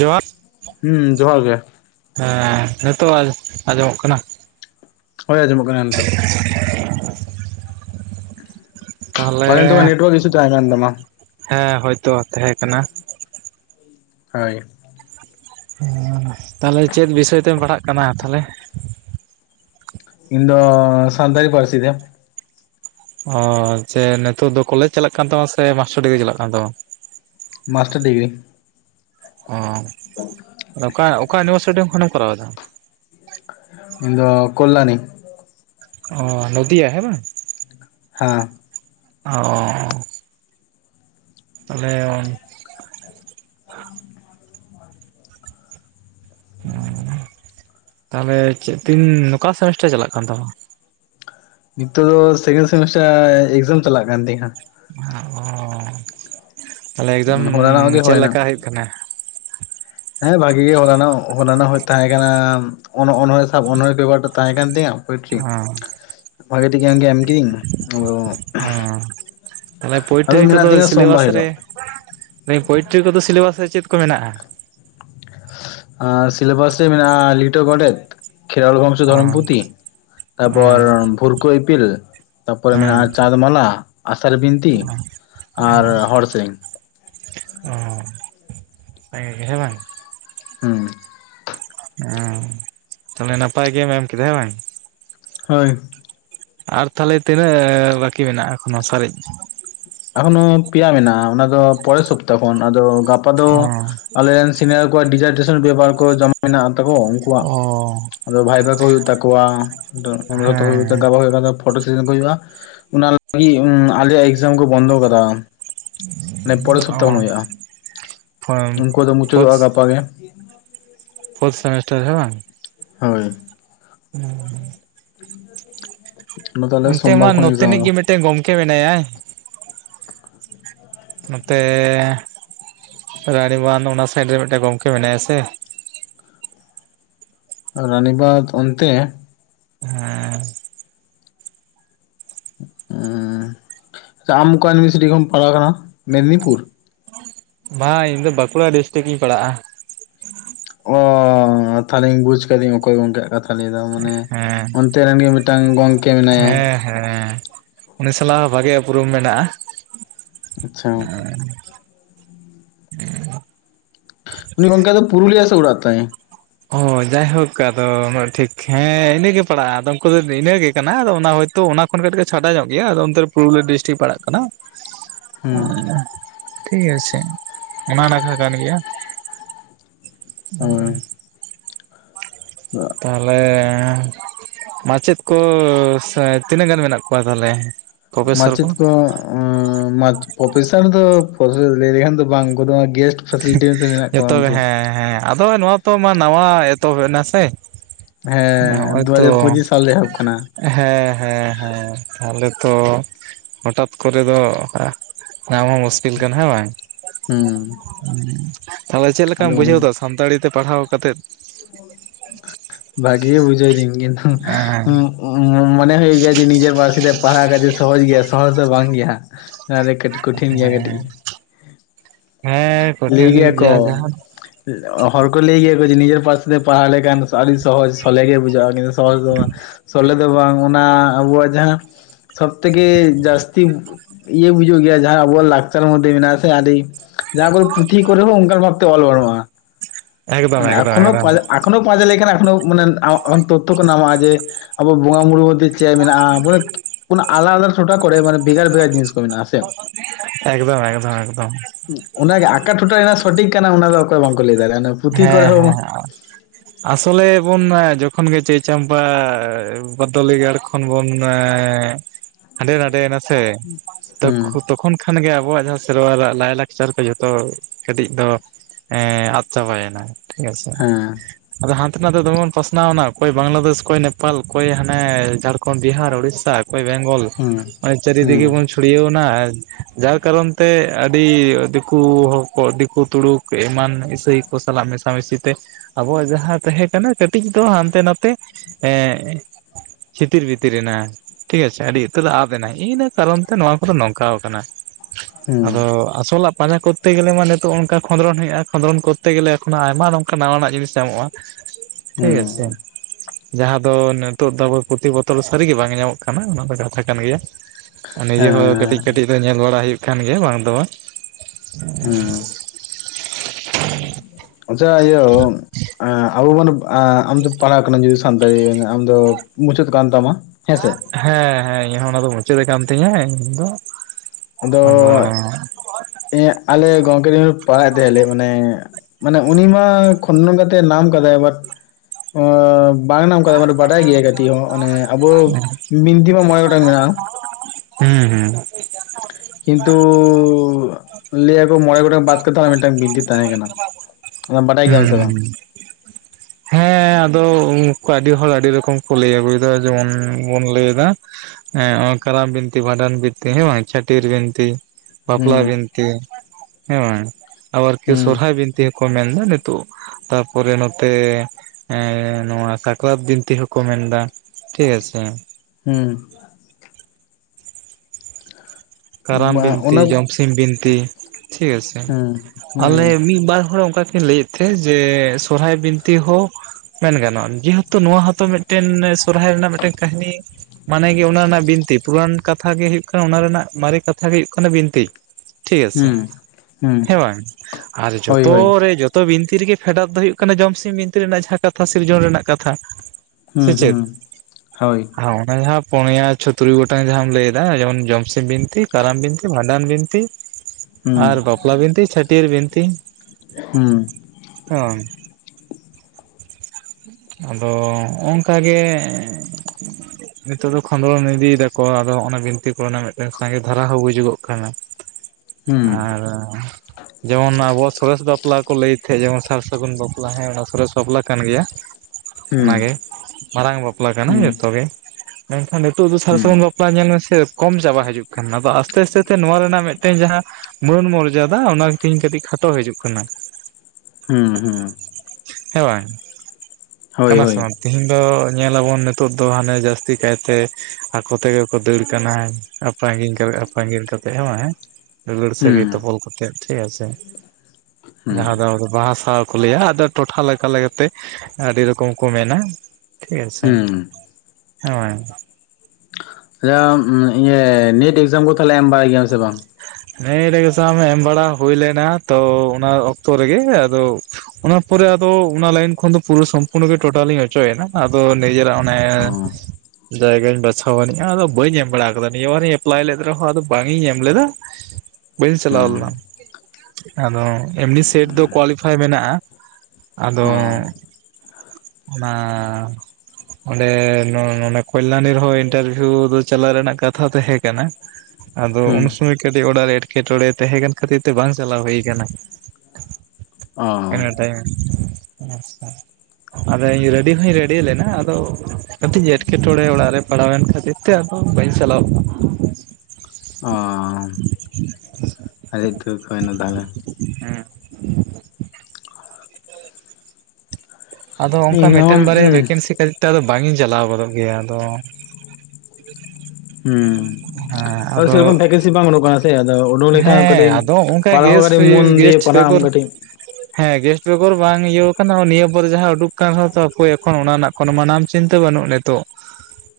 ᱡᱚᱦᱟᱨ, ᱦᱩᱸ ᱡᱚᱦᱟᱨ ᱜᱮ ᱦᱮᱸ ᱱᱤᱛᱳ ᱟᱸᱡ-ᱟᱸᱡᱚᱢᱚᱜ ᱠᱟᱱᱟ᱾ ᱦᱳᱭ, ᱟᱸᱡᱚᱢᱚᱜ ᱠᱟᱱᱟ ᱱᱤᱛᱳᱜ᱾ ᱛᱟᱦᱚᱞᱮ, ᱯᱟᱞᱮᱱ ᱛᱚᱢᱟ ᱱᱮᱴᱣᱟᱨᱠ ᱤᱥᱩ ᱛᱟᱦᱮᱸ ᱠᱟᱱ ᱛᱟᱢᱟ ᱦᱮᱸ ᱦᱚᱭᱛᱚ ᱛᱟᱦᱮᱸ ᱠᱟᱱᱟ᱾ ᱦᱳᱭ᱾ ᱛᱟᱦᱟᱞᱮ ᱪᱮᱫ ᱵᱤᱥᱚᱭ ᱛᱮᱢ ᱯᱟᱲᱦᱟᱜ ᱠᱟᱱᱟ ᱛᱟᱦᱟᱞᱮ? ᱤᱧ ᱫᱚᱻ ᱥᱟᱱᱛᱟᱨᱤ ᱯᱟᱹᱨᱥᱤ ᱛᱮ᱾ ᱚᱻ ᱪᱮ ᱱᱮᱛᱳᱜ ᱫᱚ ᱠᱚᱞᱮᱡ ᱪᱟᱞᱟᱜ ᱠᱟᱱ ᱛᱟᱢᱟ ᱥᱮ ᱢᱟᱥᱴᱟᱨ ᱰᱤᱜᱽᱨᱤ ᱪᱟᱞᱟᱜ ᱠᱟᱱ ᱛᱟᱢᱟ? Master degree. ᱚᱻ ᱚ [unintelligible] ᱚᱠᱟ-ᱚᱠᱟ ᱤᱭᱩᱱᱤᱵᱷᱟᱨᱥᱤᱴᱤ ᱠᱷᱚᱱᱮᱢ ᱠᱚᱨᱟᱣ ᱮᱫᱟ? ᱤᱧ ᱫᱚ ᱠᱞᱞᱟᱱᱤ᱾ ᱚ ᱱᱚᱫᱤᱭᱟ ᱦᱮᱸ ᱵᱟᱝ? ᱦᱮᱸ ᱚᱻ ᱛᱟᱦᱚᱞᱮ ᱚᱸᱻ ᱛᱟᱦᱞᱮ ᱪᱮᱫ ᱛᱤᱱ, ᱱᱚᱠᱟ ᱥᱮᱢᱤᱥᱴᱟᱨ ᱪᱟᱞᱟᱜ ᱠᱟᱱ ᱛᱟᱢᱟ? ᱱᱤᱛᱳᱜ ᱥᱮᱠᱮᱱᱰ ᱥᱮᱢᱤᱥᱴᱟᱨ ᱮᱠᱥᱡᱟᱢ ᱪᱟᱞᱟᱜ ᱠᱟᱱ ᱛᱤᱧ ᱦᱟᱸ᱾ ᱚᱻ ᱛᱟᱦᱚᱞᱮ ᱮᱠᱡᱟᱢ ᱢᱟᱱᱮ ᱦᱚᱞᱟᱱᱚᱜ ᱜᱮ ᱪᱮᱫ ᱦᱩᱭᱱᱟ ᱞᱮᱠᱟ ᱦᱩᱭᱩᱜ ᱠᱟᱱᱟ? ᱦᱮᱸ ᱵᱷᱟᱜᱤ ᱜᱮ, ᱦᱚᱞᱟᱱᱚᱜ ᱦᱚᱞᱟᱱᱚᱜ ᱦᱚᱸ ᱛᱟᱦᱮᱸ ᱠᱟᱱᱟ, ᱚᱱ-ᱚᱱᱚᱲᱦᱮᱸ ᱥᱟᱵ ᱚᱱᱚᱲᱦᱮ ᱯᱮᱯᱟᱨ ᱴᱟᱜ ᱛᱟᱦᱮᱸ ᱠᱟᱱ ᱛᱤᱧᱟᱹ᱾ ᱯᱳᱭᱮᱴᱴᱨᱤ, ᱚ ᱵᱷᱟᱜᱮ ᱴᱤᱠᱟᱱ ᱜᱮ ᱮᱢ ᱠᱤᱫᱟᱧ ᱟᱫ ᱚ ᱛᱟᱦᱚᱞᱮ ᱯᱳᱭᱮᱴᱴᱨᱤ ᱠᱚᱫᱚ ᱥᱳᱢᱵᱟᱨ ᱥᱤᱞᱮᱵᱟᱥ ᱨᱮ, ᱦᱤᱞᱳᱜ ᱯᱳᱭᱮᱴᱴᱨᱤ ᱠᱚᱫᱚ ᱥᱤᱞᱮᱵᱟᱥ ᱨᱮ ᱪᱮᱫ ᱠᱚ ᱢᱮᱱᱟᱜᱼᱟ? ᱥᱤᱞᱵᱟᱥ ᱨᱮ ᱢᱮᱱᱟᱜᱼᱟ ᱞᱤᱴᱟᱹ ᱜᱚᱰᱮᱛ, ᱠᱷᱮᱨᱣᱟᱞ ᱵᱚᱝ ᱚ ᱫᱷᱚᱨᱚᱢ ᱯᱩᱛᱤ ᱛᱟᱯᱚᱨ ᱦᱩᱸ ᱵᱷᱩᱨᱠᱟᱹᱜ ᱤᱯᱤᱞ ᱛᱟᱯᱚᱨᱮ ᱦᱩᱸ ᱢᱮᱱᱟᱜ-ᱟ ᱪᱟᱸᱫ ᱢᱟᱞᱟ, ᱟᱥᱟᱨ ᱵᱤᱱᱛᱤ ᱟᱨ ᱦᱚᱲ ᱥᱮᱨᱮᱧ᱾ ᱚ ᱵᱷᱟᱜᱮ ᱜᱮ ᱦᱮᱸ ᱵᱟᱝ? ᱦᱩᱸ᱾ ᱚᱸ ᱛᱟᱦᱚᱞᱮ ᱱᱟᱯᱟᱭ ᱜᱮᱢ ᱮᱢ ᱠᱮᱫᱟ ᱦᱮᱸ ᱵᱟᱝ? ᱦᱳᱭ᱾ ᱟᱨ ᱛᱟᱦᱚᱞᱮ ᱛᱤᱱᱟᱹᱜᱻ ᱵᱟᱹᱠᱤ ᱢᱮᱱᱟᱜᱼᱟ ᱮᱠᱷᱚᱱᱳ ᱥᱟᱨᱮᱡ? ᱮᱠᱷᱚᱱᱚ ᱯᱮᱭᱟ ᱢᱮᱱᱟᱜᱼᱟ᱾ ᱚᱱᱟ ᱫᱚ ᱯᱚᱨᱮᱨ ᱥᱚᱯᱛᱟ ᱠᱷᱚᱱ ᱟᱫᱚ ᱜᱟᱯᱟ ᱫᱚ ᱚ ᱟᱞᱮᱨᱮᱱ ᱥᱤᱱᱤᱭᱟᱨ ᱠᱚᱣᱟᱜ ᱰᱤᱡᱟᱨᱴᱮᱥᱚᱱ ᱯᱮᱯᱟᱨ ᱠᱚ ᱡᱚᱢᱟ ᱢᱮᱱᱟᱜ ᱛᱟᱠᱚ ᱩᱱᱠᱩᱣᱟᱜ ᱚ ᱟᱫᱚ ᱵᱷᱟᱭᱵᱦᱟ ᱠᱚ ᱦᱳᱭᱳᱜ ᱛᱟᱠᱚᱣᱟ ᱦᱮᱸ [unintelligible] ᱯᱷᱳᱴᱳ ᱥᱮᱥᱮᱱ ᱠᱚ ᱦᱩᱭᱩᱜᱼᱟ, ᱚᱱᱟ ᱞᱟᱹᱜᱤᱫ ᱟᱞᱮᱭᱟᱜ ᱮᱠᱥᱡᱟᱢ ᱠᱚ ᱵᱚᱱᱫᱚ ᱠᱟᱫᱟ᱾ ᱢᱟᱱᱮ ᱯᱚᱨᱮᱨ ᱚ ᱥᱚᱯᱛᱟ ᱠᱷᱚᱱ ᱦᱳᱭᱳᱜᱼᱟ, ᱩᱱᱠᱩᱣᱟᱜ ᱫᱚ ᱯᱷᱳᱨᱛ ᱢᱩᱪᱟᱹᱫᱚᱜᱼᱟ ᱜᱟᱯᱟ ᱜᱮ᱾ [inaudible] [inaudible] ᱦᱮᱸ ᱵᱟᱝ? ᱦᱳᱭ᱾ ᱦᱮᱸ, [inaudible] ᱚᱱᱟ ᱛᱟᱦᱚᱞᱮ ᱚᱱᱛᱮ ᱢᱟ ᱥᱳᱢᱵᱟᱨ ᱠᱷᱚᱱ ᱮᱠᱡᱟᱢ ᱱᱚᱛᱮᱱᱤᱡ ᱟᱨᱚ ᱜᱮ ᱢᱤᱫᱴᱮᱱ ᱜᱚᱢᱠᱮ ᱢᱮᱱᱟᱭᱟ᱾ ᱱᱚᱛᱮ, ᱨᱟᱱᱤ ᱵᱟᱸᱫᱷ ᱚᱱᱟ ᱥᱟᱭᱤᱰ ᱨᱮ ᱢᱤᱫᱴᱮᱡ ᱜᱚᱝᱠᱮ ᱢᱮᱱᱟᱭᱟ ᱥᱮ? ᱨᱟᱱᱤᱵᱟᱸᱫᱽ ᱚᱱᱛᱮ, ᱦᱮᱸ᱾ ᱮᱸ, ᱟᱪᱷᱟ ᱟᱢ ᱚᱠᱟ ᱤᱭᱩᱱᱤᱵᱷᱟᱨᱥᱤᱴᱤ ᱠᱷᱚᱱ ᱯᱟᱲᱷᱟᱣ ᱠᱟᱱᱟ ᱢᱮᱫᱽᱱᱤᱯᱩᱨ? ᱵᱟᱝ ᱤᱧ ᱫᱚ ᱵᱟᱸᱠᱩᱲᱟ ᱰᱤᱥᱴᱤᱠ ᱤᱧ ᱯᱟᱲᱟᱜᱼᱟ᱾ ᱚ ᱛᱟᱦᱚᱞᱮᱧ ᱵᱩᱡ ᱠᱟᱫᱤᱧ ᱚᱠᱚᱭ ᱜᱚᱝᱠᱮᱭᱟᱜ ᱠᱟᱛᱷᱟ ᱞᱟᱹᱭ ᱫᱟᱢ᱾ ᱢᱟᱱᱮ ᱦᱮᱸ ᱚᱱᱛᱮ ᱨᱮᱱ ᱜᱮ ᱢᱤᱫᱴᱟᱝ ᱜᱚᱝᱠᱮ ᱢᱮᱱᱟᱭᱟ᱾ ᱦᱮᱸ ᱦᱮᱸ ᱩᱱᱤ ᱥᱟᱞᱟᱜ ᱦᱚ ᱵᱷᱟᱜᱮ ᱩᱯᱨᱩᱢ ᱢᱮᱱᱟᱜᱼᱟ᱾ ᱟᱪᱪᱷᱟ, ᱩᱱᱤ ᱜᱚᱝᱠᱮᱭᱟᱜ ᱫᱚ ᱯᱩᱨᱩᱞᱤᱭᱟᱹ ᱥᱮᱫ ᱚᱲᱟᱜ ᱛᱟᱭ᱾ ᱚ ᱡᱟᱭᱦᱳᱠ ᱟᱫᱚ ᱩᱱᱟᱹᱜ ᱴᱷᱤᱠ ᱦᱮᱸ ᱤᱱᱟᱹᱜᱮ ᱯᱟᱲᱟᱜᱼᱟ ᱟᱫᱚ ᱩᱱᱠᱩ ᱫᱚ ᱤᱱᱟᱹᱜ ᱜᱮ ᱠᱟᱱᱟ ᱟᱫᱚ ᱚᱱᱟ ᱦᱚᱭᱛᱳ ᱚᱱᱟ, ᱠᱷᱚᱱ ᱠᱟᱹᱴᱤᱡ ᱠᱚ ᱪᱷᱟᱰᱟ ᱧᱚᱜ ᱜᱮᱭᱟ ᱟᱫᱚ ᱚᱱᱛᱮ ᱯᱩᱨᱩᱞᱤᱭᱟᱹ ᱰᱤᱥᱴᱤᱠ ᱯᱟᱲᱟᱜ ᱠᱟᱱᱟ᱾ ᱦᱮᱸ ᱴᱷᱤᱠ ᱟᱪᱷᱮ ᱚᱱᱟ ᱱᱟᱠᱷᱟ ᱠᱟᱱ ᱜᱮᱭᱟ᱾ ᱦᱳᱭ᱾ [inaudible] ᱛᱟᱦᱚᱞᱮ ᱢᱟᱪᱮᱫ ᱠᱚ ᱥᱮ ᱛᱤᱱᱟᱹᱜ ᱜᱟᱱ ᱢᱮᱱᱟᱜ ᱠᱚᱣᱟ ᱛᱟᱦᱚᱞᱮ? ᱢᱟᱪᱮᱫ ᱠᱚ, ᱯᱨᱚᱯᱷᱮᱥᱟᱨ ᱫᱚ ᱞᱟᱹᱭ ᱞᱮᱠᱷᱟᱱ ᱫᱚ ᱵᱟᱝ ᱩᱱᱠᱩ ᱫᱚ ᱜᱮᱥᱴ, ᱯᱷᱮᱥᱤᱞᱤᱴᱤ ᱨᱮ ᱢᱮᱱᱟᱜ ᱠᱚᱣᱟ ᱡᱚᱛᱚ ᱜᱮ ᱩᱱᱠᱩ ᱦᱮᱸ ᱦᱮᱸ ᱛᱚ ᱢᱟ ᱱᱟᱣᱟ ᱮᱛᱚᱵ ᱱᱟᱥᱮ? ᱦᱮᱸ ᱫᱩᱦᱟᱡᱟᱨ ᱯᱚᱸᱪᱤᱥ ᱥᱟᱞᱨᱮ ᱮᱦᱚᱵ ᱠᱟᱱᱟ᱾ ᱦᱮᱸ ᱦᱮᱸ ᱦᱮᱸ ᱛᱟᱦᱚᱞᱮ ᱛᱚ, ᱦᱚᱴᱟᱛ ᱠᱚᱨᱮ ᱫᱚ ᱧᱟᱢ ᱦᱚᱸ ᱢᱩᱥᱠᱤᱞ ᱠᱟᱱᱟ ᱦᱮᱸ ᱵᱟᱝ᱾ ᱦᱩᱸ, ᱦᱮᱸ ᱛᱟᱦᱞᱮ ᱪᱮᱫ ᱞᱮᱠᱟᱢ ᱵᱩᱡᱷᱟᱹᱣᱫᱟ ᱥᱟᱱᱛᱟᱲᱤ ᱛᱮ ᱯᱟᱲᱦᱟᱣ ᱠᱟᱛᱮᱫ? ᱵᱷᱟᱜᱤᱭ ᱜᱮ ᱵᱩᱡᱟᱹᱭ ᱫᱤᱧ ᱠᱤᱱᱛᱩ ᱦᱮᱸ ᱢᱚᱱᱮ ᱦᱳᱭᱳᱜ ᱜᱮᱭᱟ ᱡᱮ ᱱᱤᱡᱮᱨ ᱵᱟᱥ ᱨᱮ ᱯᱟᱲᱦᱟᱜ ᱠᱟᱹᱴᱤᱡ ᱥᱚᱦᱚᱡ ᱜᱮᱭᱟ ᱥᱚᱦᱚᱡᱽ ᱫᱚ ᱵᱟᱝ ᱜᱮᱭᱟ ᱦᱟᱸᱜ ᱚᱱᱟᱴᱤᱡ ᱠᱚᱴᱷᱤᱱ ᱜᱮᱭᱟ ᱠᱟᱹᱴᱤᱡ᱾ ᱦᱮᱸ ᱞᱟᱹᱭ ᱠᱚᱴᱷᱤᱱ ᱜᱮᱭᱟ ᱡᱟ ᱠᱚ ᱡᱟᱦᱟᱸ ᱦᱚᱲ ᱠᱚ ᱞᱟᱹᱭ ᱜᱮᱭᱟ ᱠᱚ ᱱᱤᱡᱮᱨ ᱯᱟᱨᱥᱮ ᱛᱮ ᱯᱟᱲᱟᱣ ᱞᱮᱠᱷᱟᱱ ᱟᱹᱰᱤ ᱥᱚᱦᱡᱽ ᱥᱚᱞᱦᱮᱜᱮ ᱵᱩᱡᱷᱟᱹᱜᱼᱟ᱾ ᱥᱚᱦᱚᱡ ᱫᱚ ᱵᱟᱝ ᱥᱚᱞᱦᱮ ᱫᱚ ᱵᱟᱝ ᱚᱱᱟ ᱟᱵᱚᱣᱟᱜ ᱡᱟᱦᱟᱸ ᱥᱚᱵ ᱛᱷᱮᱠᱮ ᱡᱟᱹᱟᱥᱛᱤ ᱤᱭᱟᱹ ᱵᱩᱡᱷᱟᱹᱜ ᱜᱮᱭᱟ ᱡᱟᱦᱟᱸ ᱟᱵᱚᱣᱟᱜ ᱞᱟᱠᱪᱟᱨ ᱢᱚᱫᱽᱫᱷᱮ ᱢᱮᱱᱟᱜᱼᱟᱥᱮ ᱟᱹᱰᱤ ᱡᱟᱦᱟ ᱠᱚᱨᱮ ᱯᱩᱸᱛᱷᱤ ᱠᱚᱨᱮ ᱦᱚ ᱚᱱᱠᱟ ᱵᱷᱟᱵᱛᱮ ᱚᱞ ᱵᱟᱱᱩᱜᱼᱟ ᱮᱠᱫᱚᱢ ᱢᱟᱱᱮ ᱮᱠᱫᱚᱢ ᱮᱠᱷᱳᱱᱚ [unintelligible] ᱮᱠᱫᱚᱢ ᱮᱠᱷᱚᱱᱚ ᱯᱟᱸᱡᱟ ᱞᱮᱠᱷᱟᱱ ᱮᱠᱷᱚ ᱢᱟᱱᱮ ᱛᱚᱛᱚ ᱠᱚ ᱱᱟᱢᱟ ᱡᱮ ᱟᱵᱚ ᱵᱚᱸᱜᱟ ᱢᱩᱲᱩ ᱢᱚᱫᱽᱫᱮ ᱪᱮ ᱢᱮᱱᱟᱜᱼᱟ ᱵᱚᱞᱮ ᱟᱞᱟ ᱟᱞᱟ ᱴᱚᱴᱷᱟ ᱠᱚᱨᱮ ᱢᱟᱱᱮ ᱵᱷᱮᱜᱟᱨ ᱵᱷᱮᱜᱟᱨ ᱡᱤᱱᱤᱥ ᱠᱚ ᱢᱮᱱᱟᱜᱼᱟ ᱥᱮ ᱮᱠᱫᱚᱢ ᱮᱠᱫᱚᱢ ᱮᱠᱫᱚᱢ ᱚᱱᱟᱜᱮ ᱟᱠᱟ ᱴᱚᱴᱷᱟ ᱨᱮᱱᱟᱜ ᱥᱚᱴᱷᱤᱠ ᱠᱟᱱᱟ ᱚᱱᱟ ᱫᱚ ᱚᱠᱚᱭ ᱵᱟᱝᱠᱚ ᱞᱟᱹᱭ ᱫᱟᱲᱮᱭᱟᱜᱼᱟ ᱯᱩᱛᱷᱤ ᱦᱮᱸ ᱠᱚᱨᱮ ᱦᱚᱸ ᱦᱮᱸ ᱟᱥᱚᱞᱮ ᱵᱚᱱ ᱡᱚᱠᱷᱚᱱ ᱜᱮ ᱪᱟᱹᱭ ᱪᱟᱢᱯᱟ ᱵᱟᱫᱚᱞᱤ ᱜᱟᱲ [unintelligible] ᱦᱟᱸᱰᱮ ᱱᱟᱰᱮ ᱱᱟ ᱥᱮ ᱛᱟᱹ ᱦᱩᱸ ᱛᱚᱠᱷᱚᱱ ᱠᱷᱟᱱ ᱜᱮ ᱟᱵᱚᱣᱟᱜ ᱡᱟᱦᱟᱸ ᱥᱮᱨᱣᱟ ᱞᱟᱭᱼᱞᱟᱠᱪᱟᱨ ᱡᱚᱛᱚ ᱠᱟᱹᱴᱤᱡ ᱫᱚ ᱦᱮᱸ ᱟᱸᱼᱼ ᱪᱟᱵᱟᱭᱮᱱᱟ ᱴᱷᱤᱠ ᱟᱪᱷᱮ ᱦᱮᱸ ᱟᱫᱚ ᱦᱟᱱᱛᱮ ᱱᱟᱛᱮ ᱫᱚᱢᱮ ᱵᱚᱱ ᱯᱟᱥᱱᱟᱣᱱᱟ ᱚᱠᱚᱭ ᱵᱟᱝᱞᱟᱫᱮᱥ ᱚᱠᱚᱭ ᱱᱮᱯᱟᱞ ᱚᱠᱚᱭ ᱦᱟᱱᱮ ᱡᱷᱟᱲᱠᱷᱚᱸᱰ ᱵᱤᱦᱟᱨ ᱩᱲᱤᱥᱥᱟ ᱚᱠᱚᱭ ᱵᱮᱝᱜᱚᱞ ᱦᱩᱸ ᱪᱟᱹᱨᱤ ᱫᱤᱠᱮ ᱦᱩᱸ ᱵᱚᱱ ᱪᱷᱩᱼᱼᱼ ᱪᱷᱩᱲᱭᱟᱹᱣ ᱱᱟ ᱡᱟᱨ ᱠᱟᱨᱚᱱᱛᱮ ᱫᱤᱠᱩ ᱦᱚᱸᱠᱚ ᱫᱤᱠᱩ ᱛᱩᱲᱩᱠ ᱮᱢᱟᱱ ᱤᱥᱟᱹᱭ ᱠᱩ ᱥᱟᱞᱟᱜ ᱢᱮᱥᱟᱢᱤᱥᱤ ᱛᱮ ᱟᱵᱚᱣᱟᱜ ᱡᱟᱦᱟᱸ ᱛᱟᱦᱮᱸ ᱠᱟᱱᱟ ᱠᱟᱹᱴᱤᱡ ᱫᱚ ᱦᱟᱱᱛᱮ ᱱᱟᱛᱮ ᱦᱮᱸ ᱪᱤᱛᱤᱨ ᱵᱷᱤᱛᱤᱨ ᱮᱱᱟ ᱴᱷᱤᱠ ᱟᱪᱷᱮ ᱟᱹᱰᱤ ᱩᱛᱟᱹᱨ ᱫᱚ ᱟᱫ ᱮᱱᱟ ᱤᱱᱟᱹ ᱠᱟᱨᱚᱱ ᱛᱮ ᱱᱚᱣᱟ ᱠᱚᱫᱚ ᱱᱚᱝᱠᱟᱣ ᱠᱟᱱᱟ ᱦᱩᱸ ᱟᱫᱚ ᱟᱥᱚᱞᱟᱜ ᱯᱟᱸᱡᱟ ᱠᱚᱨᱛᱮ ᱜᱮᱞᱮ ᱢᱟ ᱱᱤᱛᱳᱜ ᱚᱱᱠᱟ ᱠᱷᱚᱸᱫᱽᱨᱚᱱ ᱦᱩᱭᱩᱜᱼᱟ ᱠᱷᱚᱸᱫᱽᱨᱚᱱ ᱠᱚᱼᱼᱼ ᱠᱚᱨᱛᱮ ᱜᱮᱞᱮ ᱮᱠᱷ ᱟᱭᱢᱟ ᱱᱚᱝᱠᱟ ᱱᱟᱣᱟᱱᱟᱜ ᱡᱤᱱᱤᱥ ᱧᱟᱢᱚᱜᱼᱟ ᱴᱷᱤᱠ ᱟᱪᱷᱮ ᱡᱟᱦᱟᱸ ᱫᱚ ᱱᱤᱛᱚᱜ ᱫᱚ ᱟᱵᱚ ᱯᱩᱛᱷᱤ ᱵᱚᱛᱚᱞ ᱥᱟᱹᱨᱤᱜᱮ ᱵᱟᱝ ᱧᱟᱢᱚᱜ ᱠᱟᱱᱟ ᱚᱱᱟ ᱫᱚ ᱠᱟᱛᱷᱟ ᱠᱟᱱ ᱜᱤᱭᱟ ᱦᱩᱸ ᱱᱤᱡᱮ ᱦᱚᱸ ᱠᱟᱹᱴᱤᱡ ᱦᱮᱸ ᱠᱟᱹᱴᱤᱡ ᱫᱚ ᱧᱮᱞ ᱵᱟᱲᱟ ᱦᱳᱭᱳᱜ ᱠᱟᱱ ᱜᱮᱭᱟ ᱵᱟᱝ ᱫᱚ ᱵᱟᱝ ᱦᱩᱸ ᱟᱪᱪᱷᱟ ᱤᱭᱟᱹ ᱟᱵᱚ ᱵᱚᱱ ᱟᱢ ᱯᱟᱲᱦᱟᱜ ᱠᱟᱱᱟ ᱡᱩᱫᱤ ᱥᱟᱱᱛᱟᱲᱤ ᱟᱢ ᱫᱚ ᱢᱩᱪᱟᱹᱫ ᱠᱟᱱ ᱛᱟᱢᱟ ᱦᱮᱸᱥᱮ ᱦᱮᱸ ᱦᱮᱸ ᱤᱧᱟᱜ ᱦᱚ ᱚᱱᱟ ᱫᱚ ᱢᱩᱪᱟᱹᱫ ᱠᱟᱱ ᱛᱤᱧᱟᱹ ᱤᱧ ᱫᱚ ᱟᱫᱚ ᱟᱞᱮ ᱜᱚᱝᱠᱮ [unintelligible] ᱯᱟᱲᱦᱟᱣᱮᱫ ᱛᱟᱦᱮᱸᱫ ᱞᱮ ᱢᱟᱱᱮ ᱢᱟᱱᱮ ᱩᱱᱤ ᱢᱟ ᱠᱷᱚᱫᱨᱚᱱ ᱠᱟᱛᱮ ᱱᱟᱢ ᱠᱟᱫᱟᱭ ᱵᱟᱴ ᱚᱸᱼᱼ ᱵᱟᱝ ᱱᱮᱢᱟᱢ ᱠᱟᱫᱟ ᱢᱟᱱᱮ ᱵᱟᱰᱟᱭ ᱜᱮᱭᱟ ᱠᱟᱹᱴᱤᱡ ᱚᱱᱮ ᱟᱵᱚ ᱵᱤᱱᱛᱤ ᱢᱟ ᱢᱚᱸᱬᱮ ᱜᱚᱴᱟᱝ ᱢᱮᱱᱟᱜᱼᱟ᱾ ᱦᱩᱸ ᱦᱩᱸ ᱠᱤᱱᱛᱩ ᱞᱟᱹᱭ ᱟᱠᱚ ᱢᱚᱸᱬᱮ ᱜᱚᱴᱟᱝ ᱵᱟᱫ ᱠᱟᱛᱮᱫ ᱟᱨ ᱢᱤᱫᱴᱟᱝ ᱵᱤᱱᱛᱤ ᱛᱟᱦᱮᱸ ᱠᱟᱱᱟ᱾ ᱚᱱᱟ ᱵᱟᱰᱟᱭ ᱜᱮᱭᱟᱢ ᱥᱮ ᱦᱩᱸ ᱵᱟᱝ? ᱦᱮᱸ ᱟᱫᱚ ᱠᱚ ᱟᱹᱰᱤ ᱦᱚᱲ ᱟᱹᱰᱤ ᱨᱚᱠᱚᱢ ᱠᱚ ᱞᱟᱹᱭ ᱟᱹᱜᱩᱭᱫᱟ ᱡᱮᱢᱚᱱ ᱵᱚᱱ ᱞᱟᱹᱭ ᱫᱟ ᱦᱮᱸ ᱠᱟᱨᱟᱢ ᱵᱤᱱᱛᱤ, ᱵᱷᱟᱸᱰᱟᱱ ᱵᱤᱱᱛᱤ ᱦᱮᱸ ᱵᱟᱝ ᱪᱷᱟᱹᱴᱭᱟᱹᱨ ᱵᱤᱱᱛᱤ᱾ ᱵᱟᱯᱞᱟ ᱦᱩᱸ ᱵᱤᱱᱛᱤ ᱦᱮᱸ ᱵᱟᱝ ᱟᱵᱟᱨ ᱠᱤ ᱦᱩᱸ ᱥᱚᱨᱦᱟᱭ ᱵᱤᱱ ᱫᱤᱭᱮ ᱠᱚ ᱢᱮᱱᱫᱟ ᱱᱤᱛᱳᱜ ᱛᱟᱯᱚᱨᱮ ᱱᱚᱛᱮ ᱮᱸ ᱱᱚᱣᱟ ᱥᱟᱠᱨᱟᱛ ᱵᱤᱱᱛᱤ ᱦᱚᱸᱠᱚ ᱢᱮᱱᱫᱟ ᱴᱷᱤᱠ ᱟᱪᱷᱮ ᱦᱩᱸ ᱠᱟᱨᱟᱢ ᱵᱟ ᱵᱤᱱᱛᱤ, ᱚᱱᱟ ᱡᱚᱢᱥᱤᱢ ᱵᱤᱱᱛᱤ᱾ ᱴᱷᱤᱠ ᱟᱪᱷᱮ ᱦᱩᱸ ᱦᱩᱸ ᱟᱞᱮ ᱢᱤᱫ ᱵᱟᱨ ᱦᱚᱲ ᱚᱱᱠᱟ ᱠᱤᱱ ᱞᱟᱹᱭᱮᱫ ᱛᱮ ᱡᱮ ᱥᱚᱨᱦᱟᱭ ᱵᱤᱱᱛᱤ ᱦᱚ ᱢᱮᱱ ᱜᱟᱱᱚᱜᱼᱟ᱾ ᱡᱮᱦᱮᱛᱩ ᱱᱚᱣᱟ ᱦᱚᱛᱚ ᱢᱤᱫ ᱴᱮᱱ ᱥᱚᱨᱦᱟᱭ ᱨᱮᱱᱟᱜ ᱢᱤᱫ ᱴᱮᱱ ᱠᱟᱹᱦᱱᱤ ᱢᱟᱱᱮ ᱜᱮ ᱚᱱᱟ ᱨᱮᱱᱟᱜ ᱵᱤᱱᱛᱤ ᱯᱩᱨᱟᱹᱱ ᱠᱟᱛᱷᱟ ᱜᱮ ᱦᱳᱭᱳᱜ ᱠᱟᱱᱟ᱾ ᱚᱱᱟ ᱨᱮᱱᱟᱜ ᱢᱟᱨᱮ ᱠᱟᱛᱷᱟ ᱜᱮ ᱦᱳᱭᱳᱜ ᱠᱟᱱᱟ ᱵᱤᱱᱛᱤ᱾ ᱴᱷᱤᱠ ᱟᱪᱷᱮ ᱦᱩᱸ ᱦᱩᱸ ᱦᱮᱸ ᱵᱟᱝ ᱟᱨ ᱦᱳᱭ ᱡᱚᱛᱚ ᱦᱳᱭ ᱨᱮ ᱡᱚ ᱛᱚ ᱵᱤᱱᱛᱤ ᱨᱮᱜᱮ ᱯᱷᱮᱰᱟᱛ ᱫᱚ ᱦᱩᱭᱩᱜ ᱠᱟᱱᱟ᱾ ᱡᱚᱢ ᱥᱤᱢ ᱵᱤᱱᱛᱤ ᱨᱮᱱᱟᱜ ᱡᱟᱸᱦᱟ ᱠᱟᱛᱷᱟ ᱥᱤᱨᱡᱚᱱ ᱨᱮᱱᱟᱜ ᱠᱟᱛᱷᱟ᱾ ᱦᱩᱸ ᱥᱮ ᱪᱮᱫ? ᱦᱩᱸ ᱦᱳᱭ ᱟᱨ ᱚᱱᱟ ᱡᱟᱸᱦᱟ ᱯᱳᱱᱭᱟ ᱪᱷᱚ ᱛᱩᱨᱩᱭ ᱜᱚᱴᱟᱝ ᱡᱟᱸᱦᱟᱢ ᱞᱟᱹᱭᱫᱟ ᱡᱮᱢᱚᱱ ᱡᱚᱢᱥᱤᱢ ᱵᱤᱱᱛᱤ, ᱠᱟᱨᱟᱢ ᱵᱤᱱᱛᱤ, ᱵᱷᱟᱸᱰᱟᱱ ᱵᱤᱱᱛᱤ᱾ ᱦᱩᱸ ᱟᱨ ᱵᱟᱯᱞᱟ ᱵᱤᱱᱛᱤ, ᱪᱷᱟᱹᱴᱭᱟᱹᱨ ᱵᱤᱱᱛᱤ᱾ ᱦᱩᱸ ᱾ ᱚᱸ ᱾ ᱟᱫᱚ ᱚᱝᱠᱟᱜᱮ ᱱᱤᱛᱳᱜ ᱫᱚ ᱠᱷᱚᱸᱫᱽᱨᱚᱱ ᱤᱫᱤᱭ ᱫᱟᱠᱚ ᱟᱫᱚ ᱦᱚᱜ ᱚᱱᱟ ᱵᱤᱱᱛᱤ ᱠᱚᱵᱨᱮᱱᱟᱜ ᱢᱤᱫᱴᱮᱱ ᱥᱟᱸᱜᱮ ᱫᱷᱟᱨᱟ ᱦᱚᱸ ᱵᱩᱡᱩ ᱜᱚᱸᱜ ᱠᱟᱱᱟ᱾ ᱦᱩᱸ ᱟᱨ ᱡᱮᱢᱚᱱ ᱟᱵᱚᱣᱟᱜ ᱥᱚᱨᱮᱥ ᱵᱟᱯᱞᱟ ᱠᱚ ᱞᱟᱹᱭᱮᱫ ᱛᱟᱦᱮᱸᱫ ᱡᱮᱢᱚᱱ ᱥᱟᱨ ᱥᱟᱹᱜᱩᱱ ᱵᱟᱯᱞᱟ, ᱦᱮᱸ ᱚᱱᱟ ᱥᱚᱨᱮᱥ ᱵᱟᱯᱞᱟ ᱠᱟᱱ ᱜᱮᱭᱟ᱾ ᱦᱩᱸ ᱚᱱᱟ ᱜᱮ ᱢᱟᱨᱟᱝ ᱵᱟᱯᱞᱟ ᱠᱟᱱᱟ ᱦᱩᱸ ᱡᱷᱚᱛᱚ ᱜᱮ ᱢᱮᱱᱠᱷᱟᱱ ᱱᱤᱛᱚᱜ ᱫᱚ ᱥᱟᱨ ᱦᱩᱸ ᱥᱟᱹᱜᱩᱱ ᱵᱟᱯ ᱞᱵᱟ ᱧᱮᱞ ᱢᱮᱥᱮ ᱠᱚᱢ ᱪᱟᱵᱟ ᱦᱤᱡᱩᱜ ᱠᱟᱱᱟ᱾ ᱟᱫᱚ ᱟᱥᱛᱮ ᱟᱥᱛᱮ ᱛᱮ ᱱᱚᱣᱟ ᱨᱮᱱᱟᱜ ᱢᱤᱫᱴᱮᱱ ᱡᱟᱸᱦᱟ ᱢᱟᱹᱱ ᱢᱚᱨᱡᱟᱫᱟ ᱚᱱᱟ ᱛᱮᱦᱮᱧ ᱠᱟᱹᱴᱤᱡ ᱠᱷᱟᱴᱚ ᱦᱤᱡᱩᱜ ᱠᱟᱱᱟ᱾ ᱦᱩᱸ ᱦᱩᱸ᱾ ᱦᱮᱸ ᱵᱟᱝ ᱦᱳᱭ ᱠᱟᱱ ᱥᱮ ᱦᱳᱭ ᱵᱟᱝ? ᱛᱮᱦᱮᱧ ᱫᱚ ᱧᱮᱞ ᱟᱵᱚᱱ ᱱᱤᱛᱚᱜ ᱫᱚ ᱦᱟᱱᱮ ᱡᱟᱹᱥᱛᱤ ᱠᱟᱭ ᱛᱮ ᱟᱠᱚ ᱛᱮᱜᱮ ᱠᱚ ᱫᱟᱹᱲ ᱠᱟᱱᱟ᱾ ᱯᱨᱟᱝᱜᱤᱧ ᱠᱟᱛᱮᱜ ᱟᱸᱯᱟᱜᱤᱨ ᱠᱟᱛᱮᱜ ᱦᱮᱸᱵᱟᱝ ᱦᱮᱸ᱾ ᱫᱩᱞᱟᱹᱲ ᱥᱟᱹᱜᱟᱹᱭ ᱦᱩᱸ ᱛᱚᱯᱚᱞ ᱠᱟᱛᱮᱜ ᱴᱷᱤᱠ ᱟᱪᱷᱮ ᱦᱩᱸ ᱡᱟᱸᱦᱟ ᱫᱚ ᱟᱫᱚ ᱵᱟᱦᱟ ᱥᱟᱦᱟ ᱠᱚ ᱞᱟᱹᱭᱼᱟ ᱾ ᱟᱫᱚ ᱴᱚᱴᱷᱟ ᱞᱮᱠᱟ ᱞᱮᱠᱟᱛᱮ ᱟᱹᱰᱤ ᱨᱚᱠᱚᱢ ᱠᱚ ᱢᱮᱱᱟ᱾ ᱴᱷᱤᱠ ᱟᱪᱷᱮ ᱦᱩᱸ ᱦᱮᱸ ᱵᱟᱝ! [unintelligible] ᱤᱭᱟᱹ ᱱᱤᱴ ᱮᱠᱡᱟᱢ ᱠᱚ ᱛᱟᱦᱚᱞᱮ ᱮᱢ ᱵᱟᱲᱟᱭ ᱜᱮᱭᱟᱢ ᱥᱮ ᱵᱟᱝ? ᱱᱤᱴ ᱮᱠᱡᱟᱢ ᱮᱢ ᱵᱟᱲᱟ ᱦᱳᱭ ᱞᱮᱱᱟ ᱛᱚ ᱚᱱᱟ ᱚᱠᱛᱚ ᱨᱮᱜᱮ ᱟᱫᱚ ᱚᱱᱟ ᱯᱚᱨᱮ ᱟᱫᱚ ᱚᱱᱟ ᱞᱟᱭᱤᱱ ᱠᱷᱚᱱ ᱫᱚ ᱯᱩᱨᱟᱹ ᱥᱚᱢᱯᱩᱨᱱᱚ ᱜᱮ ᱴᱟᱞᱤᱧ ᱚᱪᱚᱜᱮᱱᱟ, ᱟᱫᱚ ᱱᱤᱡᱮᱨᱟᱜ ᱱᱮᱻ ᱚ ᱡᱟᱭᱜᱟᱧ ᱵᱟᱪᱷᱟᱣ ᱟᱱᱤᱡᱟ, ᱟᱫᱚ ᱵᱟᱹᱧ ᱮᱢ ᱵᱟᱲᱟ ᱠᱟᱫᱟ ᱾ ᱱᱤᱭᱟᱹ ᱟᱵᱟᱨ ᱤᱧ ᱮᱯᱞᱟᱭ ᱞᱮᱫ ᱨᱮᱦᱚᱸ ᱟᱫᱚ ᱵᱟᱝ ᱤᱧ ᱮᱢ ᱞᱮᱫᱟ᱾ ᱵᱟᱹᱧ ᱪᱟᱞᱟᱣ ᱦᱩᱸ ᱞᱮᱱᱟ᱾ ᱟᱫᱚ ᱮᱢᱱᱤ ᱥᱮᱴ ᱫᱚ ᱠᱳᱣᱟᱞᱤᱯᱷᱟᱭ ᱢᱮᱱᱟᱜᱼᱟ ᱟᱫᱚ ᱚ ᱚᱱᱟ ᱚᱸᱰᱮ ᱱᱚᱜ ᱱᱚᱰᱮ ᱠᱚᱞᱞᱟᱱᱤ ᱨᱮᱦᱚᱸ ᱤᱱᱴᱟᱨᱵᱷᱤᱭᱩ ᱫᱚ ᱪᱟᱞᱟᱜ ᱨᱮᱱᱟᱜ ᱠᱟᱛᱷᱟ ᱛᱟᱦᱮᱸ ᱠᱟᱱᱟ ᱾ ᱟᱫᱚ ᱦᱩᱸ ᱩᱱ ᱥᱚᱢᱚᱭ ᱠᱟᱹᱴᱤᱡ ᱚᱲᱟᱜ ᱨᱮ ᱮᱸᱴᱠᱮᱴᱚᱬᱮ ᱛᱟᱦᱮᱸ ᱠᱟᱱ ᱠᱷᱟᱹᱛᱤᱨ ᱛᱮ ᱵᱟᱝ ᱪᱟᱞᱟᱣ ᱦᱩᱭ ᱠᱟᱱᱟ᱾ ᱚ ᱮᱱᱮ ᱴᱟᱹᱭᱤᱢ, ᱟᱪᱷᱟ᱾ ᱟᱫᱚ ᱤᱧ ᱨᱮᱰᱤ ᱦᱚᱧ ᱨᱮᱰᱤ ᱞᱮᱱᱟ, ᱟᱫᱚ ᱠᱟᱹᱴᱤᱡ ᱤᱧ ᱮᱸᱴᱠᱮᱴᱚᱬᱮ ᱚᱲᱟᱜ ᱨᱮ ᱯᱟᱲᱟᱣᱮᱱ ᱠᱷᱟᱹᱛᱤᱨ ᱛᱮ ᱟᱫᱚ ᱵᱟᱧ ᱪᱟᱞᱟᱣ [inaudible] ᱚᱸᱻ [inaudible] ᱟᱹᱰᱤ ᱫᱩᱠ ᱦᱩᱭᱱᱟ ᱛᱟᱦᱚᱞᱮ᱾ ᱦᱮᱸ᱾ ᱟᱫᱚ ᱚᱱᱠᱟ ᱤᱧ ᱢᱤᱫᱴᱮᱱ ᱦᱚᱸ ᱵᱟᱨᱭᱟ ᱦᱩᱸ ᱵᱷᱮᱠᱮᱱᱥᱤ ᱠᱷᱟ ᱛᱮ ᱟᱫᱚ ᱵᱟᱝ ᱤᱧ ᱪᱟᱞᱟᱣ ᱜᱚᱫᱚᱜ ᱜᱮᱭᱟ ᱟᱫᱚ ᱦᱮᱸ ᱟᱫᱚ, ᱥᱮᱨᱚᱠᱚᱢ ᱵᱷᱮᱠᱮᱱᱥᱤ ᱵᱟᱝ ᱩᱰᱩᱠ ᱠᱟᱱᱟ ᱥᱮ ᱟᱫᱚ ᱩᱰᱩᱠ ᱞᱮᱠᱷᱟᱱ ᱦᱮᱸ ᱠᱟᱹᱴᱤᱡ ᱟᱫᱚ ᱩ ᱠᱟ ᱜᱮ ᱯᱟᱲᱦᱟᱣ ᱜᱮᱥ ᱠᱟᱹᱴᱤᱡ ᱢᱚᱱ ᱦᱩᱭᱩᱜ ᱫᱤᱭᱮ ᱯᱟᱲᱦᱟᱜ ᱟᱢ ᱵᱮᱜᱚᱨ, ᱠᱟᱹᱴᱤᱡ ᱦᱮᱸ ᱜᱮᱥᱴ ᱵᱮᱜᱚᱨ ᱵᱟᱝ ᱤᱭᱟᱹ ᱟᱠᱟᱱᱟ ᱱᱤᱭᱟᱹ ᱯᱚᱨᱮ ᱡᱟᱦᱟᱸ ᱩᱰᱩᱠ ᱠᱟᱱ ᱨᱮᱦᱚᱸ ᱛᱚ ᱦᱟᱯᱳᱭ ᱮᱠᱷᱚᱱ ᱚᱱᱟ ᱨᱮᱱᱟᱜ ᱠᱚᱱᱚ ᱢᱟᱱᱟᱢ ᱪᱤᱱᱛᱟᱹ ᱵᱟᱹᱱᱩᱜ ᱱᱮᱛᱚᱜ᱾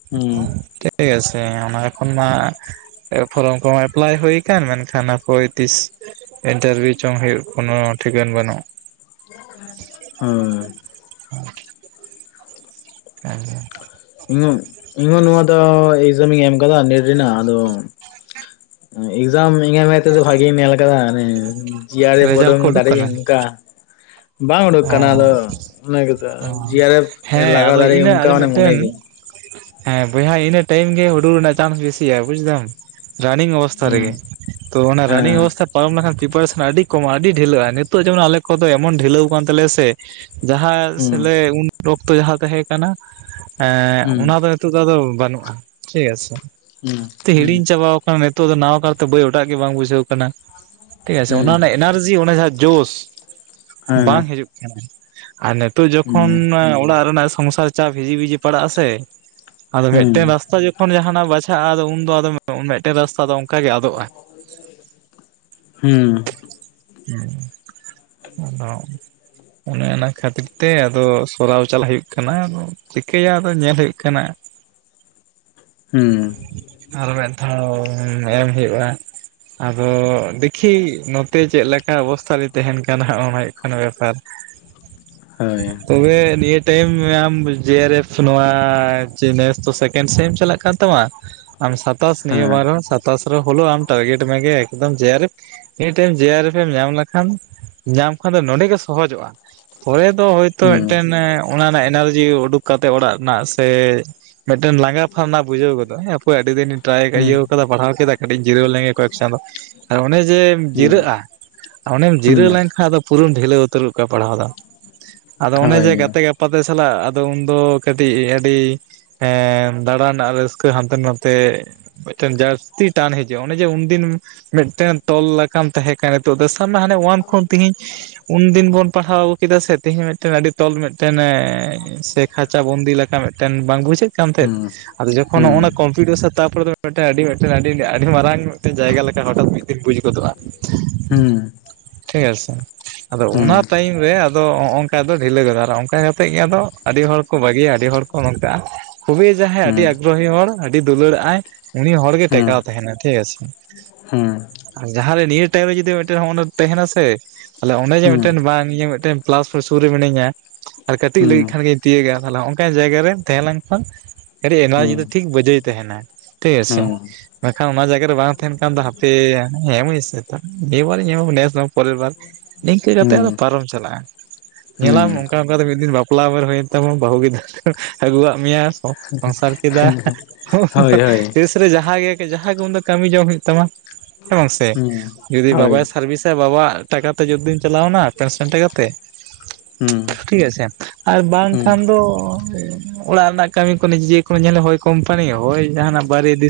ᱦᱩᱸ᱾ ᱴᱷᱤᱠ ᱟᱪᱷᱮ ᱚᱱᱟ ᱮᱠᱷᱚᱱ ᱢᱟ ᱮ ᱯᱷᱚᱨᱚᱢ ᱠᱚ ᱮᱯᱞᱟᱭ ᱦᱩᱭ ᱟᱠᱟᱱ, ᱢᱮᱱᱠᱷᱟᱱ ᱦᱟᱯᱳᱭ ᱛᱤᱥ ᱤᱱᱴᱟᱨᱵᱷᱤᱭᱩ ᱪᱚᱝ ᱦᱩᱭᱩᱜ ᱠᱳᱱᱳ ᱴᱷᱤᱠᱟᱹᱱ ᱵᱟᱹᱱᱩᱜ! [inaudible] ᱦᱩᱸ᱾ [inaudible] [unintelligible] ᱦᱩᱸ ᱤᱧ ᱦᱚᱸ ᱱᱚᱣᱟ ᱫᱚ [unintelligible] ᱤᱧ ᱮᱢ ᱠᱟᱫᱟ ᱱᱮᱴ ᱨᱮᱱᱟᱜ ᱟᱫᱚᱼᱼ ᱮᱠᱡᱟᱢ ᱤᱧᱟᱜ ᱢᱮᱛ ᱛᱮᱫᱚ ᱵᱷᱟᱜᱤᱢ ᱧᱮᱞ ᱠᱟᱫᱟ ᱟᱱᱮᱼᱼ ᱡᱤᱭᱟᱨᱮ ᱨᱮᱡᱟᱞᱴ ᱯᱚᱨᱚᱝ ᱠᱚ ᱩᱰᱩᱠ ᱫᱟᱲᱮᱜ ᱠᱟᱱᱟ ᱚᱝᱠᱟᱼᱼ ᱵᱟᱝ ᱩᱰᱩᱠ ᱠᱟᱱᱟ ᱚ ᱟᱫᱚ, ᱚᱱᱟ ᱜᱮᱛᱚ, ᱚ ᱡᱤᱭᱟᱨᱮᱯᱷ ᱦᱮᱸ ᱞᱟᱜᱟᱣ ᱟᱫᱚ ᱫᱟᱲᱮ ᱤᱱᱟᱹ ᱚᱱᱠᱟ ᱟᱫᱚ ᱢᱟᱱᱮ ᱢᱚᱱᱮᱭ ᱢᱤᱫᱴᱮᱱ ᱫᱤᱧ᱾ ᱦᱮᱸ ᱵᱚᱭᱦᱟ ᱤᱱᱟᱹ ᱴᱟᱭᱤᱢ ᱜᱮ, ᱦᱩᱲᱩ ᱨᱮᱱᱟᱜ ᱪᱟᱱᱥ ᱵᱮᱥᱤᱭᱟ ᱵᱩᱡᱫᱟᱢ᱾ ᱨᱟᱱᱤᱝ ᱚᱵᱚᱥᱛᱟ ᱨᱮᱜᱮ, ᱦᱩᱸ ᱛᱚ ᱚᱱᱟ ᱨᱟᱱᱤᱝ ᱦᱮᱸ ᱚᱵᱚᱥᱛᱟ ᱯᱟᱨᱚᱢ ᱞᱮᱱᱠᱷᱟᱱ ᱯᱨᱤᱯᱟᱨᱮᱥᱚᱱ ᱟᱹᱰᱤ ᱠᱚᱢᱼᱟ ᱟᱹᱰᱤ ᱰᱷᱤᱞᱟᱹᱜᱼᱟ, ᱱᱤᱛᱚᱜ ᱡᱮᱢᱚᱱ ᱟᱞᱮ ᱠᱚᱫᱚ ᱮᱢᱚᱱ ᱰᱷᱤᱞᱟᱹᱣ ᱟᱠᱟᱱ ᱛᱟᱞᱮᱭᱟ ᱥᱮ᱾ ᱡᱟᱦᱟᱸ ᱦᱩᱸ ᱥᱮᱞᱟᱹᱭ ᱩᱱ ᱚᱠᱛᱚ ᱡᱟᱦᱟᱸ ᱛᱟᱦᱮᱸ ᱠᱟᱱᱟ, ᱮᱸᱻ ᱦᱩᱸ ᱚᱱᱟ ᱫᱚᱼᱼ ᱱᱤᱛᱳᱜ ᱫᱚ ᱟᱫᱚ ᱵᱟᱹᱱᱩᱜᱼᱟ, ᱴᱷᱤᱠ ᱟᱪᱪᱷᱮ ᱦᱩᱸ ᱛᱮ ᱦᱤᱲᱤᱧ ᱪᱟᱵᱟ ᱱᱤᱛᱚᱜ ᱫᱚ ᱱᱟᱣᱟ ᱠᱟᱨᱛᱮ ᱵᱟᱹᱭ ᱚᱴᱟᱜ ᱜᱮ ᱵᱟᱝ ᱵᱩᱡᱷᱟᱹᱣ ᱠᱟᱱᱟ, ᱴᱷᱤᱠ ᱟᱪᱮ ᱦᱩᱸ ᱦᱩᱸ ᱚᱱᱟ ᱨᱮᱱᱟᱜ ᱮᱼᱼ ᱮᱱᱟᱨᱡᱤ ᱚᱱᱟᱴᱮ ᱡᱟᱸᱦᱟ ᱡᱚᱥᱼᱼ ᱦᱮᱸ ᱵᱟᱝ ᱦᱤᱡᱩᱜ ᱠᱟᱱᱟ ᱟᱨ ᱱᱤᱛᱚᱜ ᱦᱩᱸ ᱡᱚᱠᱷᱚᱱ ᱢᱟ ᱚᱲᱟᱜ ᱨᱮᱱᱟᱜ ᱥᱚᱝᱥᱟᱨ ᱪᱟ ᱵᱷᱤᱡᱤ ᱵᱷᱤᱡᱤ ᱯᱟᱲᱟᱜ-ᱟ ᱥᱮ, ᱟᱫᱚ ᱢᱤᱫᱴᱮᱱ ᱦᱩᱸ ᱨᱟᱥᱛᱟ ᱡᱚ ᱡᱟᱦᱟᱸ ᱱᱟᱜ ᱵᱟᱪᱷᱟᱜᱼᱟ ᱟᱫᱚ ᱩᱱᱫᱚ ᱢᱮᱫᱴᱮᱱ ᱨᱟᱥᱛᱟ ᱫᱚᱼᱼ ᱦᱩᱸ᱾ ᱦᱮᱸ ᱟᱫᱚᱼᱼ ᱚᱱᱮ ᱚᱱᱟ ᱠᱷᱟᱹᱛᱤᱨ ᱛᱮ ᱟᱫᱚ ᱥᱚᱨᱟᱣ ᱪᱟᱞᱟᱜ ᱦᱩᱭᱩᱜ ᱠᱟᱱᱟ ᱟᱫᱚ ᱪᱤᱠᱟᱹᱭᱟ ᱟᱫᱚ ᱧᱮᱞ ᱦᱩᱭᱩᱜ ᱠᱟᱱᱟ᱾ [inaudible] ᱦᱩᱸ᱾ ᱟᱨ ᱢᱤᱫ ᱫᱷᱟᱣ ᱮᱢ ᱦᱩᱭᱩᱜᱼᱟ᱾ ᱟᱫᱚ ᱫᱤᱠᱷᱤ ᱱᱚᱛᱮ ᱪᱮᱫ ᱞᱮᱠᱟ ᱚᱵᱚᱥᱛᱟ ᱨᱮ ᱛᱟᱦᱮᱱ ᱠᱟᱱ ᱦᱟᱸᱜ ᱚᱱᱟᱭᱼᱼ ᱵᱮᱯᱟᱨ ᱦᱳᱭ ᱦᱮᱸ ᱛᱚᱵᱮ ᱱᱤᱭᱟᱹ ᱴᱤᱭᱤᱢ [unintelligible] ᱡᱤᱭᱟᱨᱮᱯᱷ ᱱᱚᱣᱟ ᱡᱤᱱᱮᱥ ᱫᱚ ᱥᱮᱠᱮᱱᱰ ᱥᱮᱢ ᱪᱟᱞᱟᱜ ᱠᱟᱱ ᱛᱟᱢᱟ? ᱟᱢ ᱥᱟᱛᱟᱥ ᱱᱤᱭᱟᱹ ᱦᱩᱸ ᱵᱟᱨᱦᱚ ᱥᱟᱛᱟᱥ ᱨᱮ ᱦᱚᱞᱚ ᱴᱟᱨᱜᱮᱴ ᱢᱮᱜᱮ ᱮᱠᱫᱚᱢ ᱡᱮᱭᱟᱨᱮᱯᱷ ᱢᱤᱴᱷᱮᱱ ᱡᱮᱭᱟᱨᱮᱯᱷ ᱮᱢ ᱧᱟᱢ ᱞᱮᱠᱷᱟᱱ ᱧᱟᱢ ᱠᱷᱟᱱ ᱫᱚ ᱱᱚᱰᱮ ᱜᱮ ᱥᱚᱦᱚᱡᱚᱜᱼᱟ, ᱯᱚᱨᱮ ᱫᱚ ᱦᱳᱭᱛᱳ ᱢᱤᱫᱴᱮᱱ ᱮᱸ ᱚᱱᱟ ᱨᱮᱱᱟᱜ ᱮᱱᱟᱨᱡᱤ ᱩᱰᱩᱠ ᱠᱟᱛᱮ ᱚᱲᱟᱜ ᱨᱮᱱᱟᱜ ᱥᱮ, ᱢᱤᱫᱴᱟᱹᱱ ᱞᱟᱸᱜᱟ ᱯᱷᱟᱨᱱᱟ ᱵᱩᱡᱷᱟᱹᱣ ᱜᱚᱫᱚᱜ-ᱟ, ᱦᱮᱸ ᱯᱩᱨᱟᱹ ᱟᱹᱰᱤ ᱫᱤᱱᱤᱧ ᱴᱨᱟᱭ ᱤᱭᱟᱹ ᱠᱟᱫᱟ ᱯᱟᱲᱦᱟᱣ ᱠᱮᱫᱟᱭ ᱠᱟᱹᱴᱤᱡ ᱡᱤᱨᱟᱹᱣ ᱞᱮᱱ ᱜᱮ ᱠᱚᱭᱮᱠ ᱪᱟᱸᱫᱚ᱾ ᱟᱨ ᱚᱱᱮ ᱡᱮᱢ ᱦᱩᱸ ᱡᱤᱨᱟᱹᱜᱼᱟ ᱚᱱᱮᱢ ᱦᱩᱸ ᱦᱩᱸ ᱡᱤᱨᱟᱹᱣ ᱞᱮᱱᱠᱷᱟᱱ ᱟᱫᱚᱼᱼ ᱯᱩᱨᱟᱹᱢ ᱰᱷᱤᱞᱟᱹᱣ ᱩᱛᱟᱹᱨ ᱜᱚᱜ ᱠᱟᱜᱼᱟ ᱯᱟᱲᱦᱟᱣ ᱫᱚ ᱟᱫᱚ ᱚᱱᱮ ᱦᱳᱭ ᱡᱮ ᱜᱟᱛᱮ ᱜᱟᱼᱼ ᱯᱟᱛᱮ ᱥᱟᱞᱟᱜ ᱟᱫᱚ ᱩᱱᱫᱚ ᱠᱟᱹᱴᱤᱡ ᱟᱹᱰᱤᱼᱼ ᱦᱮᱸ ᱫᱟᱬᱟᱱ ᱨᱮᱱᱟᱜ ᱨᱟᱹᱥᱠᱟᱹ ᱦᱟᱱᱛᱮ ᱱᱟᱛᱮᱼᱼ ᱢᱤᱫᱴᱮᱱ ᱡᱟᱥᱛᱤ ᱴᱟᱱ ᱦᱤᱡᱩᱜᱼᱟ ᱚᱱᱮ ᱡᱮ ᱩᱱᱫᱤᱱ ᱢᱤᱫᱴᱮᱱ ᱛᱚᱞ ᱞᱮᱠᱼᱼ ᱠᱟᱱ ᱛᱟᱦᱮᱸ ᱠᱟᱱ ᱱᱤᱛᱚᱜ ᱫᱚ ᱥᱟᱵ ᱢᱮ ᱦᱟᱱᱮ ᱳᱣᱟᱱ ᱠᱷᱚᱱ ᱛᱤᱦᱤᱧ ᱩᱱᱫᱤᱱ ᱵᱚᱱ ᱯᱟᱲᱦᱟᱣᱼᱼ ᱠᱮᱫᱟ ᱥᱮ ᱛᱤᱦᱤᱧ ᱢᱤᱫᱴᱮᱱ ᱟᱹᱰᱤ ᱛᱚᱞ ᱢᱤᱫᱴᱮᱱ ᱮᱻ ᱥᱮ ᱠᱷᱟᱪᱟ ᱵᱚᱱᱫᱤ ᱞᱮᱠᱟ ᱢᱤᱫᱴᱮᱱ ᱵᱟᱝ ᱵᱩᱡᱟᱹᱜᱼᱼ ᱠᱟᱱᱛᱮᱫ ᱦᱩᱸ ᱟᱫᱚ ᱡᱚᱠᱷᱚᱱ ᱦᱩᱸ ᱱᱚᱜᱼᱚᱱᱟ ᱠᱚᱢᱯᱤᱭᱩᱴᱟᱨ ᱥᱟᱼᱼ ᱛᱟᱯᱚᱨᱮ ᱫᱚ ᱢᱤᱫᱴᱮᱱ ᱟᱹᱰᱤ ᱢᱤᱫᱴᱮᱱ ᱟᱹᱰᱤ ᱟᱹᱰᱤ ᱢᱟᱨᱟᱝ ᱢᱤᱫᱴᱮᱱ ᱡᱟᱭᱜᱟ ᱞᱮᱠᱟ ᱦᱚᱴᱟᱛ ᱢᱤᱫ ᱫᱤᱱ ᱵᱩᱡ ᱜᱚᱫᱚᱜᱼᱟ ᱦᱩᱸ ᱾ ᱴᱷᱤᱠ ᱟᱪᱷᱮᱼᱼ ᱟᱫᱚ ᱦᱩᱸ ᱦᱩᱸ ᱚᱱᱟ ᱴᱟᱭᱤᱢ ᱨᱮ ᱟᱫᱚ ᱚᱝᱠᱟ ᱫᱚ ᱰᱷᱤᱞᱟᱹ ᱜᱚᱫᱚᱜ-ᱟ ᱚᱱᱠᱟ ᱠᱟᱛᱮᱫ ᱜᱮ ᱟᱫᱚ ᱟᱹᱰᱤ ᱦᱚᱲ ᱠᱚ ᱵᱟᱹᱜᱤᱭᱟ ᱟᱹᱰᱤ ᱦᱚᱲᱼᱼ ᱱᱚᱜᱼᱚ ᱱᱚᱝᱠᱟ ᱠᱷᱩᱵᱤ ᱡᱟᱦᱟᱭ ᱟᱹᱰᱤ ᱟᱵᱤᱼᱼ ᱟᱜᱨᱚᱦᱤ ᱦᱚᱲ ᱟᱹᱰᱤ ᱫᱩᱞᱟᱹᱲᱟᱜᱼᱟᱭ ᱩᱱᱤ ᱦᱚᱲ ᱜᱮ ᱴᱮᱠᱟᱣ ᱛᱟᱦᱮᱱᱟᱭ ᱴᱷᱤᱠ ᱟᱪᱷᱮ᱾ ᱦᱩᱸ᱾ ᱟᱨ ᱡᱟᱦᱟᱸᱨᱮ ᱱᱤᱭᱟᱹ ᱴᱟᱭᱤᱢ ᱨᱮ ᱡᱩᱫᱤ ᱢᱤᱫᱴᱮᱱ ᱛᱟᱦᱮᱱᱟᱥᱮᱼᱼ ᱛᱟᱦᱚᱞᱮ ᱚᱱᱮ ᱡᱮ ᱦᱩᱸ ᱢᱤᱫᱴᱮᱱ ᱵᱟᱝ ᱤᱭᱟᱹ ᱢᱤᱫᱴᱮᱱ ᱯᱞᱟᱥ ᱯᱚᱭᱮᱱᱴ ᱥᱩᱨ ᱨᱮ ᱢᱤᱱᱟᱹᱧᱟ ᱟᱨ ᱠᱟᱹᱴᱤᱡ ᱞᱟᱹᱭ ᱦᱩᱸ ᱞᱮᱠᱷᱟᱱᱜᱤᱼᱼ ᱛᱤᱭᱟᱹᱜᱼᱟ ᱛᱟᱦᱚᱞᱮ ᱚᱱᱠᱟᱟᱱ ᱡᱟᱭᱜᱟ ᱨᱮ ᱛᱟᱦᱮᱸ ᱞᱮᱱᱠᱷᱟᱱᱼᱼ ᱠᱟᱹᱴᱤᱡ ᱮᱱᱟᱨᱡᱤ ᱦᱩᱸ ᱦᱩᱸ ᱫᱚ ᱴᱷᱤᱠ ᱵᱟᱹᱡᱟᱹᱭ ᱛᱟᱦᱮᱱᱟ ᱴᱷᱤᱠ ᱟᱪᱷᱮ ᱾ ᱦᱩᱸ ᱵᱟᱝᱠᱷᱟᱱ ᱚᱱᱟ ᱡᱟᱭᱜᱟ ᱨᱮ ᱵᱟᱝ ᱛᱟᱦᱮᱱ ᱠᱷᱟᱱ ᱫᱚ ᱦᱟᱯᱮ ᱮᱢᱟᱹᱧ ᱥᱮ ᱱᱤᱭᱟᱹ ᱵᱟᱨ ᱤᱧ ᱮᱢᱼᱟ ᱱᱮᱥ ᱫᱚ ᱵᱟᱝ ᱯᱚᱨᱮᱨᱵᱟᱨᱼᱼ ᱱᱤᱝᱠᱟᱹ ᱠᱟᱛᱮᱜ ᱟᱫᱚ ᱦᱩᱸ ᱯᱟᱨᱚᱢ ᱪᱟᱞᱟᱜᱼᱟ ᱾ ᱧᱮᱞ ᱟᱢ ᱦᱩᱸ ᱚᱱᱠᱟ ᱚᱱᱠᱟᱛᱮ ᱢᱤᱫ ᱫᱤᱱ ᱵᱟᱯᱞᱟ ᱩᱢᱮᱨ ᱦᱩᱭᱮᱱ ᱛᱟᱢᱟ ᱵᱟᱹᱦᱩ ᱜᱤᱫᱟᱹᱨᱼᱼ ᱟᱹᱜᱩᱣᱟᱜ ᱢᱮᱭᱟ ᱥᱚᱝᱥᱟᱨ ᱠᱮᱫᱟᱼ ᱼ ᱦᱳᱭ ᱦᱳᱭ [unintelligible] ᱨᱮ ᱡᱟᱦᱟᱸ ᱜᱮ ᱠᱟᱹᱪ ᱡᱟᱦᱟ ᱜᱮ ᱩᱱ ᱫᱚ ᱠᱟᱹᱢᱤ ᱡᱚᱢ ᱦᱩᱭᱩᱜ ᱛᱟᱢᱟ ᱼᱼ ᱦᱮᱸ ᱵᱟᱝ ᱥᱮ ᱦᱩᱸ ᱡᱩᱫᱤ ᱵᱟᱵᱟᱭ ᱦᱳᱭ ᱥᱟᱨᱵᱷᱤᱥᱟ ᱵᱟᱵᱟᱣᱟᱜ ᱴᱟᱠᱟᱼᱼ ᱛᱮ ᱡᱳᱫ ᱫᱤᱱ ᱪᱟᱞᱟᱣᱱᱟ ᱯᱮᱱ ᱥᱚᱱ ᱴᱟᱠᱟ ᱛᱮᱼᱼ ᱦᱩᱸ ᱴᱷᱤᱠ ᱟᱪᱷᱮ ᱟᱨ ᱦᱩᱸ ᱵᱟᱝᱠᱷᱟᱱ ᱫᱚᱼᱼ ᱚᱲᱟᱜ ᱨᱮᱱᱟᱜ ᱠᱟᱹᱢᱤ ᱠᱚ ᱱᱤᱡᱮᱠᱳ ᱦᱳᱭ ᱠᱳᱢᱯᱟᱱᱤ ᱦᱚᱭ ᱡᱟᱦᱟᱱᱟᱜ ᱵᱟᱭᱨᱮ ᱫᱤᱥᱼᱼ